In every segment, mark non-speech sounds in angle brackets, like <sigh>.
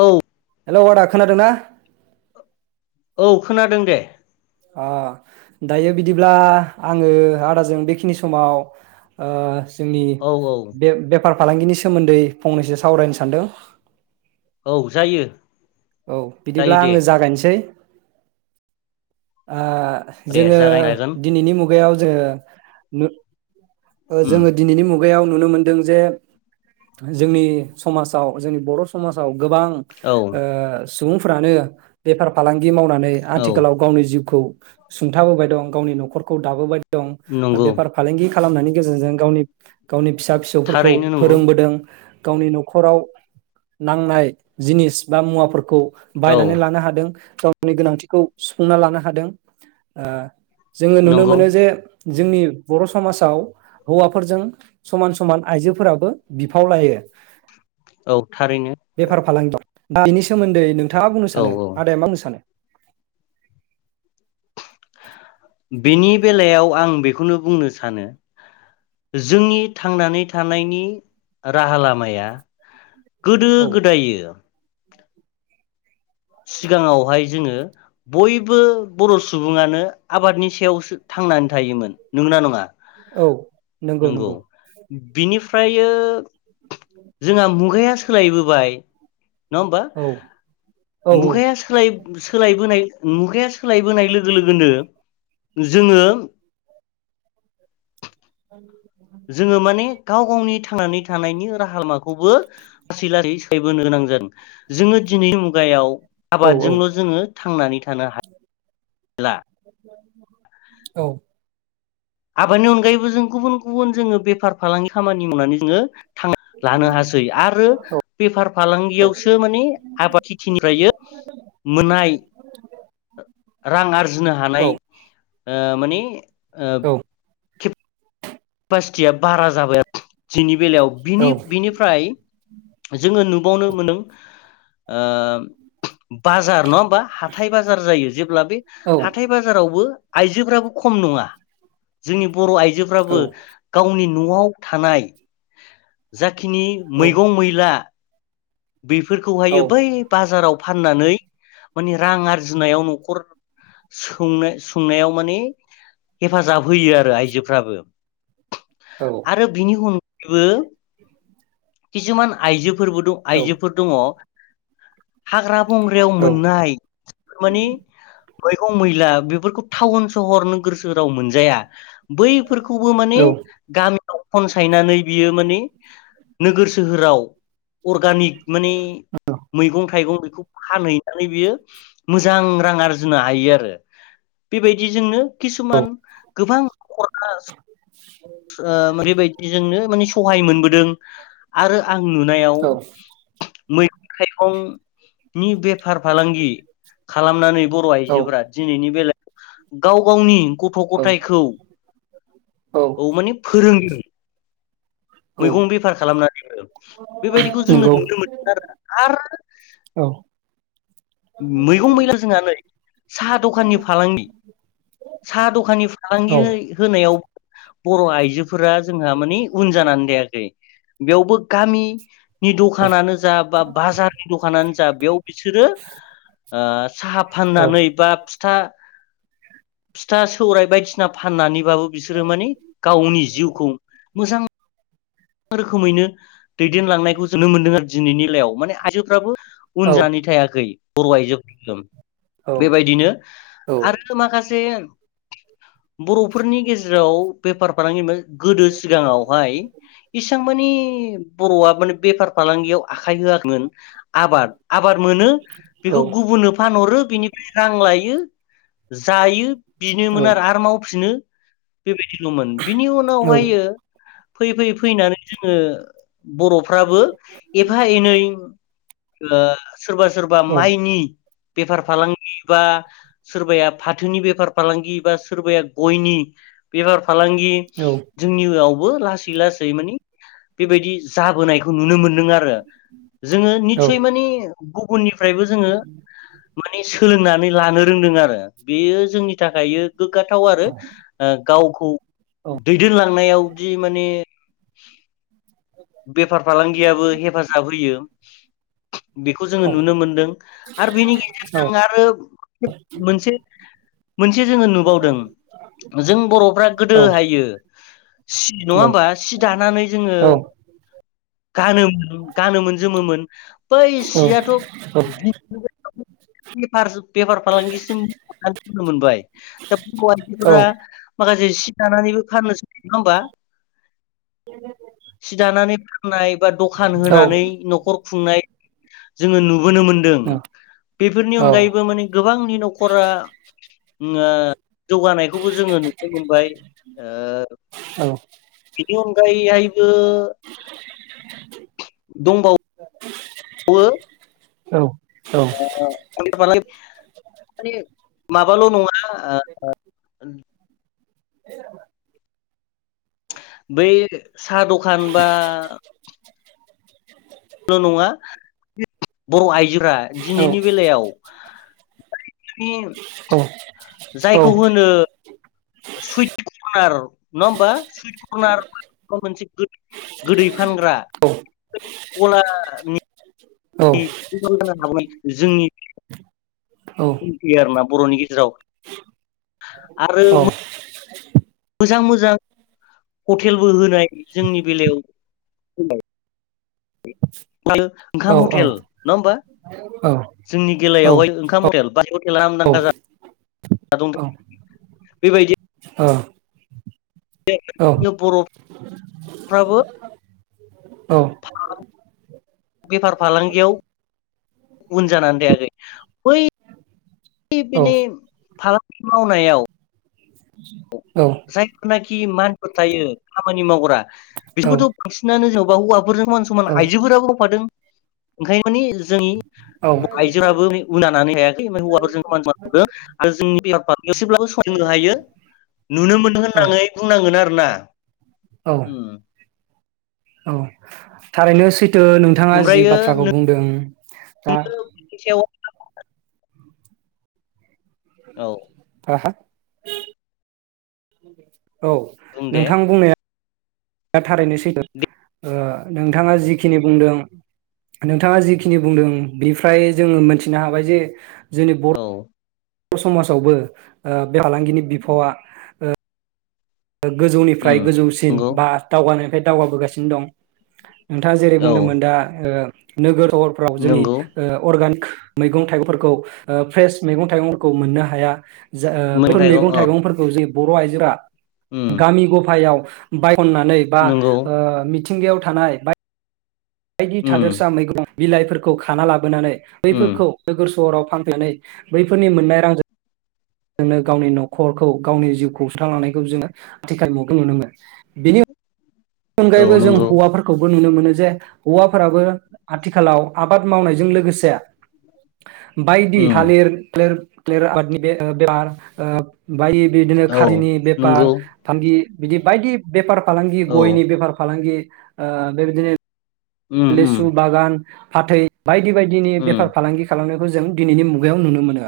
औ। हेलौ आदा खोनादोंना। औ खोनादों दे। आं दायो बिदिब्ला आङो आदाजों बेखिनि समाव ओ जोंनि औ औ बे-बेफार फालांगिनि सोमोन्दै फंनैसो सावरायनो सानदों। औ जायो। औ जायो बिदिब्ला दे आङो जागायसै ओ दे जोङो जागायनो हागोन दिनैनि मु गायाव जोङो नु ओ उम जोङो दिनैनि मु मुगायाव नुनो मोनदों जे जोंनि समाजाव जोंनि बर' समाजाव गोबां औ ओ सुबुंफ्रानो बेफार फालां दि मावनानै औ आथिखालाव गावनि जिउखौ सुंथाबोबाय दं गावनि न'खरखौ दाबोबाय। दं नंगौ बेफार फालांगि। खालामनायनि गेजेरजों गावनि गावनि फिसा फिसौफोरखौ थारैनो नंगौ फोरोंबोदों। गावनि न'खराव नांनाय जिनिस बा मुवाफोरखौ औ बायनानै लानो हादों। गावनि गोनांथिखौ सुफुंना लानो हादों ओ जोङो नुनो नंगौ मोनो जे जोंनि बर' स' समाजाव हौवाफोरजों समान समान आइजोफोराबो बिफाव लायो। औ थारैनो। बेफार फालांगियाव दा बिनि सोमोन्दै नोंथाङा बुंनो औ सानो औ आदाया मा बुंनो सानो? <inaudible> बेनि बेलायाव आं बेखौनो बुंनो सानो जोंनि थांनानै थानायनि राहा लामाया गोदो औ गोदायो सिगाङावहाय जोङो बयबो बर' सुबुङानो आबादनि सायावसो थांनानै थायोमोन नंगोना नङा। औ नंगौ नंगौ। फ्रायो जोंहा मुगाया सोलायबोबाय। नङा होमबा। औ औ औ मुगाया सोलायबो बाय मुगाया सोलायबोनाय लोगो लोगोनो जोङो जोङो माने गाव गावनि थांनानै थानायनि राहा लामा खौबो लासै लासै सोलायबोनो गोनां जादों। जोङो दिनै मुगायाव औ आबादजोंल' जोङो थांनानै थानो हाया। <inaudible> औ। आबादनि अनगायैबो जों गुबुन गुबुन जोङो बेफार फालांगि खामानि मावनानै जोङो। लानो हासै आरो बेफार फालांगियावसो माने आबाद खेथिनिफ्राय मोननाय रां आरजिनो औ हानाय। ओ मानि ओ औ <inaudible> केपासिटिया बारा जाबाय आरो। दिनैनि बेलायाव औ बिनि बिनिफ्राय जोङो नुबावनो मोनदों बाजार नङा बा हाथाय बाजार जायो जेब्ला बे हाथाय बाजारावबो आइजोफ्राबो खम नङा जोंनि बर' आइजोफ्राबो गावनि न'आव थानाय जा जाखिनि मैगं मैला बेफोरखौहायो बै बाजाराव फाननानै माने रां आरजिनायाव न'खर सुंनाय-सुंनायाव माने हेफाजाब होयो आरो आइजोफ्राबो। आरो बिनि उन यैबो <inaudible> खिसुमान आइजोफोरबो आइजोफोर दङ। हाग्रा बंग्रायाव औ मोननाय माने मैगं मैला बेफोरखौ टाउन सहर नोगोर सोहोराव मोनजाया। बैफोरखौबो माने गामि फनसायनानै बियो माने नोगोर सोहोराव अर्गानिक माने मैगं थाइगं बेखौ फानहैनानै बियो मोजां रां आरजिनो हायो आरो बेबायदिजोंनो खिसुमान गोबां न'खरा ओ बेबायदिजोंनो माने सहाय मोनबोदों आरो आं नुनायाव मै थाइगं नि बेफार फालांगि खालामनानै बर' आइजोफोरा दिनैनि बेला गाव गावनि गथ' गथायखौ औ माने फोरोंदों। औ मैगं बेफार खालामना। <inaudible> बेबायदिखौ जोंनो नंगौ नुनो मोनदों आरोना। आरो औ मैगं मैला जोंहा नै साहा दखाननि फालांगि साहा दखाननि औ फालांगि होय-होनायाव बर' आइजोफोरा जोंहा मानि उन जानानै थायाखै बेयावबो गामि नि दखानानो जा बा बाजारनि दखानानो जा बेयाव बिसोरो आ साहा औ फाननानै बा फिथा फिथा सौराइ बायदि फाननानैबाबो बिसोरो माने गावनि जिउखौ मोजां रोखोमैनो दैदेनलांनायखौ जोननो मोनदों आरो दिनैनिलायाव माने आइजोफ्राबो औ उन जानो थायाखै बर' आइजो बेबायदिनो आरो माखासे बर'फोरनि गेजेराव बेफार फालांगि गोदो सिगाङावहाय इसां मानि बर'आ माने बेफार फालांगियाव आखाइ होआखैमोन आबाद आबाद मोनो बेखौ गुबुननो फानहरो बिनिफ्राय रां लायो जायो। बिनोमोन आरो आरो मावफिनो बे बिनि उनावहाय फैयै फैयै फैनानै जोङो बर' फ्राबो एफा एनै ओ सोरबा सोरबा माइनि। बेफार फालांगि बा सोरबाया फाथोनि बेफार फालांगि बा सोरबाया गयनि बेफार। फालांगि जोंनियाव बो लास लासै मानि बेबायदि जाबोनायखौ नुनो मोनदों आरो। जोङो निसय माने गुबुननिफ्रायबो जोङो सो सोलोंनानै लानो रोंदों आरो बेयो जोंनि थाखायो। गोग्गाथाव आरो ओ गाव दैदेनलांनायाव बि माने <unintelligible> बेफार फालांगियाबो हेफाजाब होयो बेखौ जोङो औ नुनो मोनदों आरो बेनि औ गेजेरजों आरो मोनसे। मोनसे जोङो नुबावदों जों बर'फ्रा गोदोहायो। सि नङाहोमबा। सि दानानै जोङो। गानोमोन गानोमोन जोमोमोन बै सियाथ' <unintelligible> बेफार। बेफार फालांगिसिम <unintelligible> खो मोनबाय। <unintelligible> माखा- सि दानानैबो फाननोसो नङा होमबा। सि दानानै। नाय बा दखान होनानै न'खर खुंनाय। जोङो नु- बोनो मोनदों बेफोरनि अनगायैबो माने गोबांनि न'खरा बुद- ओ जौगानायखौबो जोङो नुनो मोनबाय ओ। बिनि अनगायै हाय ओ दंबावो। ओ। औ। <unintelligible> माबाल' नङा। <unintelligible> <inaudible> बै साह दखान बा ल' नङा <unintelligible> बर आइजोआ दिनैनि बेलायाव <unintelligible> <unintelligible> जायखौ होनो सुइट कर्नार नङा होमबा सुइट कर्नार <unintelligible> गोदै फानग्रा गलानि <unintelligible> <unintelligible> जोंनि <unintelligible> आरोना बर'नि गेजेराव। आरो मो- मोजां मोजां हटेलबो होनाय जोंनि बेलायाव <unintelligible> <unintelligible> ओंखाम हथेल नङा होमबा जोंनि गेलायावहाय ओंखाम हटथेल बा <unintelligible> <unintelligible> ओ <unintelligible> जायफोरनाखि मानफोर थायो खामानि मावग्रा बिसोरबोथ' बांसिनानो जेनेबा हौवाफोरजों समान समान आइजोफोराबो मावफादों ओंखायनो मानि जोंनि आइजोयाबो उननानै हायाखै ओमफ्राय हौवाफोरजों समान समान <unintelligible> नुनो मोननो होननानै बुंनांगोन आरो ना उम थारैनो सै नो नोंथांङा जि ओमफ्रायो बाथ्राखौ बुंदों दा नोंनि सायाव औ हा औ बुं दे नोंथां बुंनाया <inaudible> <unintelligible> थारैनो सैदों दे ओ नोंथाङा जिखिनि बुंदों नोंथाङा जिखिनि बुंदों ब्रिफ्राय जोङो मोनथिनो हाबाय जे जोंनि बर औ <unintelligible> समाजावबो ओ बे आलांगिनि बिफावा ओ ओ उम गोजौनिफ्राय गोजौसिन नंगौ बा दावगानो <unintelligible> दावगाबोगासिनो दं नोंथांङा जेरै औ बुंदोंमोन दा ओ नोगोर सहरफ्राव जोंनि नंगौ ओ अर्गानिक मैगं -थाइगंफोरखौ ओ फ्रेस मैगं- थाइगंफोरखौ मोननो हाया जा ओ बैफोर थाइगं मैगं- औ थाइगंफोरखौ जों बर' आइजोफ्रा- उम गामि गफायाव- बाय- अननानै बा नंगौ ओ मिथि- थिंगायाव थानाय बाय- बायदि उम थादोरसा मैगं- बिलाइफोरखौ खाना लाबोनानै- <unintelligible> उम बैफोरखौ नोगोर सहराव- फानफैनानै बैफोरनि मोननाय रांजों नो गावनि न'खरखौ गावनि जिउखौ सुस्रांलांनायखौ जोंङो आथिखाल मुगाखौ नुनो मोनो बेनि उ- बेनि औ अनगायैबो जों नंगौ हौवाफोरखौबो नुनो मोनो। नो जे हौवाफोराबो आथिखालाव आबाद मावनायजों लोगोसे- बायदि उम थालिर थालिर। थालेर आबादनि बे ओ बे मार ओ- बाय बिदिनो औ खारिनि बेफार नंगौ फांलांगि- बिदि बायदि बेफार फालां औ गयनि बेफार फालांगि ओ बेबादिनो उम उम लेसु बागान फाथै बायदि बायदिनि उम बेफार फालांगि खालामनो खौ जों दिनैनि मुगायाव नुनो मोनो।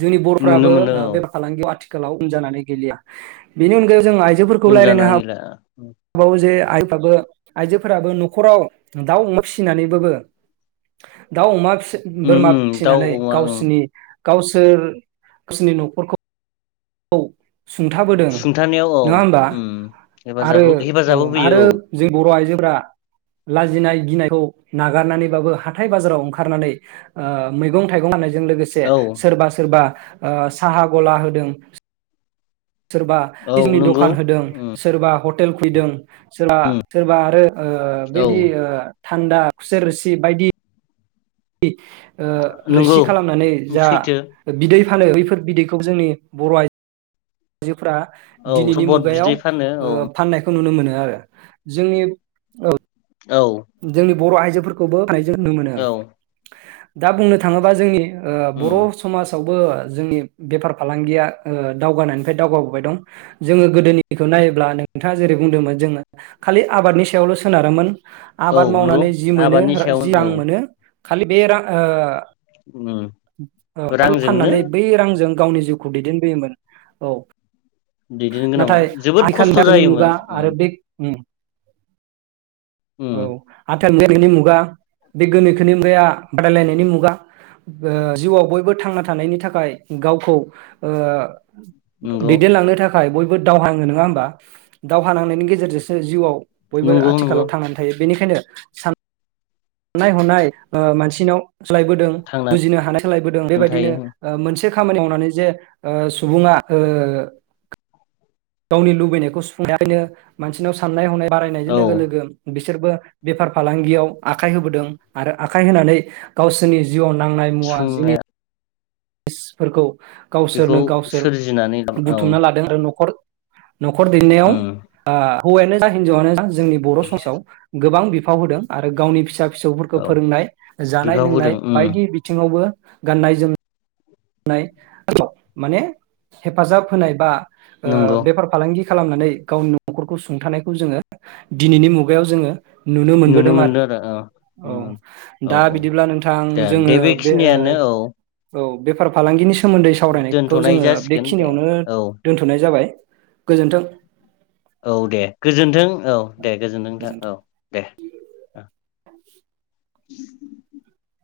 जोंनि नुनो बर'फोराबो मोनो ओ औ बेफार फालांगियाव गोलाव उन जानानै गैलिया बेनि अनगायै जों आइजोफोरखौ उन लायरायनो जानानै हाब गैला बावो जे आइफ्राबो आइजोफोराबो न'खराव दाउ-अमा फिसिनानैबाबो दाउ अमा फिसि- <unintelligible> उम बोरमा उम दाउ फिसिनानै अमा उम गावसिनि गावसोर गावसोरनि न'खरखौ औ सुंथाबोदों सुंथानायाव औ नोङा होमबा उम हेफाजाब आरो औ हेफाजाब आरो होफैयो जों बर' आइजो फोरा लाजिनाय गिनायखौ नागारनानैबाबो हाथाय बाजाराव ओंखारनानै ओ मैगं-थाइगं फाननाय जों लोगोसे औ सोरबा-सोरबा ओ साहा गला होदों। सोरबा औ बिजनि नंगौ द'खान होदों उम सोरबा ह हटेल खुलिदों। सोरबा सोरबा आरो ओ औ बेदि ओ थान्दा खुसेर रोसि बायदि इ ओ नंगौ रोसि खालामनानै जा सैथो बिदै फानो बैफोर बिदैखौ जोंनि बर' आइजो फोरा औ दिनैनि सबद मुगायाव बिदै फानो ओ औ फाननायखौ नुनो मोनो। ओ जोंनि औ औ बर'आइजोफोरखौबो <unintelligible> जों नुनो मोनो। औ दा बुंनो थाङोबा जोंनि ओ उम बर' समाजाव बो जोंनि बेफार फालांगिया ओ दावगानायनिफ्राय दावगाबोबाय दं जोङो गोदोनिखौ नायोब्ला नोंथाङा जेरै बुंदोंमोन जोङो खालि आबादनि सायावल सोनारोमोन। औ आबाद नंगौ मावनानै जि मोनो आबादनि सायाव जि औ रां मोनो खालि बे रा ओ उम औ रांजोंनो फाननानै बै रांजों गावनि जिउखौ दैदेनबोयोमोन औ दैदेन गोनांमोन नाथाय जोबोद खस्थ' आथिखाल थाखोनि जायोमोन मुगा उम आरो बे उम औ आ नि मुगा बे गोनोखोनि मुगाया बादायलायनायनि मुगा ओ जिउआव बयबो थांना थानायनि थाखाय गावखौ ओ नंगौ दैदेनलांनो थाखाय थाखाय बयबो दावहा नाङो नङा होमबा दावहा नांनायनि गेजेरजोंसो जिउआव बयबो नंगौ नंगौ आथिखालाव थांनानै थायो बेनिखायनो सान साननाय हनाय ओ मानसिनाव सोलायबोदों थांनानै बुजिनो हानाय सोलायबोदों बेबायदिनो थायो ओ मोनसे खामानि मावनानै जे ओ सुबुङा ओ गावनि लुबैनायखौ सुफुंनायखायनो मानसिनाव साननाय हनाय बारायनायजों औ लोगो लोगो बि बिसोरबो बेफार फालांगियाव आखाइ होबोदों आरो आखाइ होनानै गावसोरनि जिउआव नांनाय मुवा सुंनाया जिनि- फोरखौ बेखौ गावसोरनो गावसोर सोरजिनानै ला औ बुथुमना लादों आरो नखर नखर बेंनायाव उम आ होवायानो जा हिन्जावानो जा जो जोंनि बर समसाव गोबां बिब बिफाव होदों आरो गावनि फिसा फिसौफोरखौ औ फोरोंनाय जानाय बिफाव होदों लोंनाय उम बायदि बिथिङावबो गाननाय जोमनाय होनाय माने हेफाजाब होनाय बा ओ नंगौ बेफार फालांगि खालामनानै गावनि न खरखौ सुंथानायखौ जोङो दिनिनि मुगायाव जोङो नुनो मोनबोदों आर मोनदों आरो औ औ उम औ दा औ बिदिब्ला नोंथां दे जोङो दे बे बेखिनियानो औ ओ औ बेफार फालांगिनि सो सोमोन्दै सावरायनायखौ दोनथ'नाय जोङो जासिगोन दे बेखिनियावनो औ दोनथनाय जाबाय गोजोन्थों औ दे गोजोन्थों औ दे गोजोनथों गोजोन्थों नोंथां औ दे <inaudible>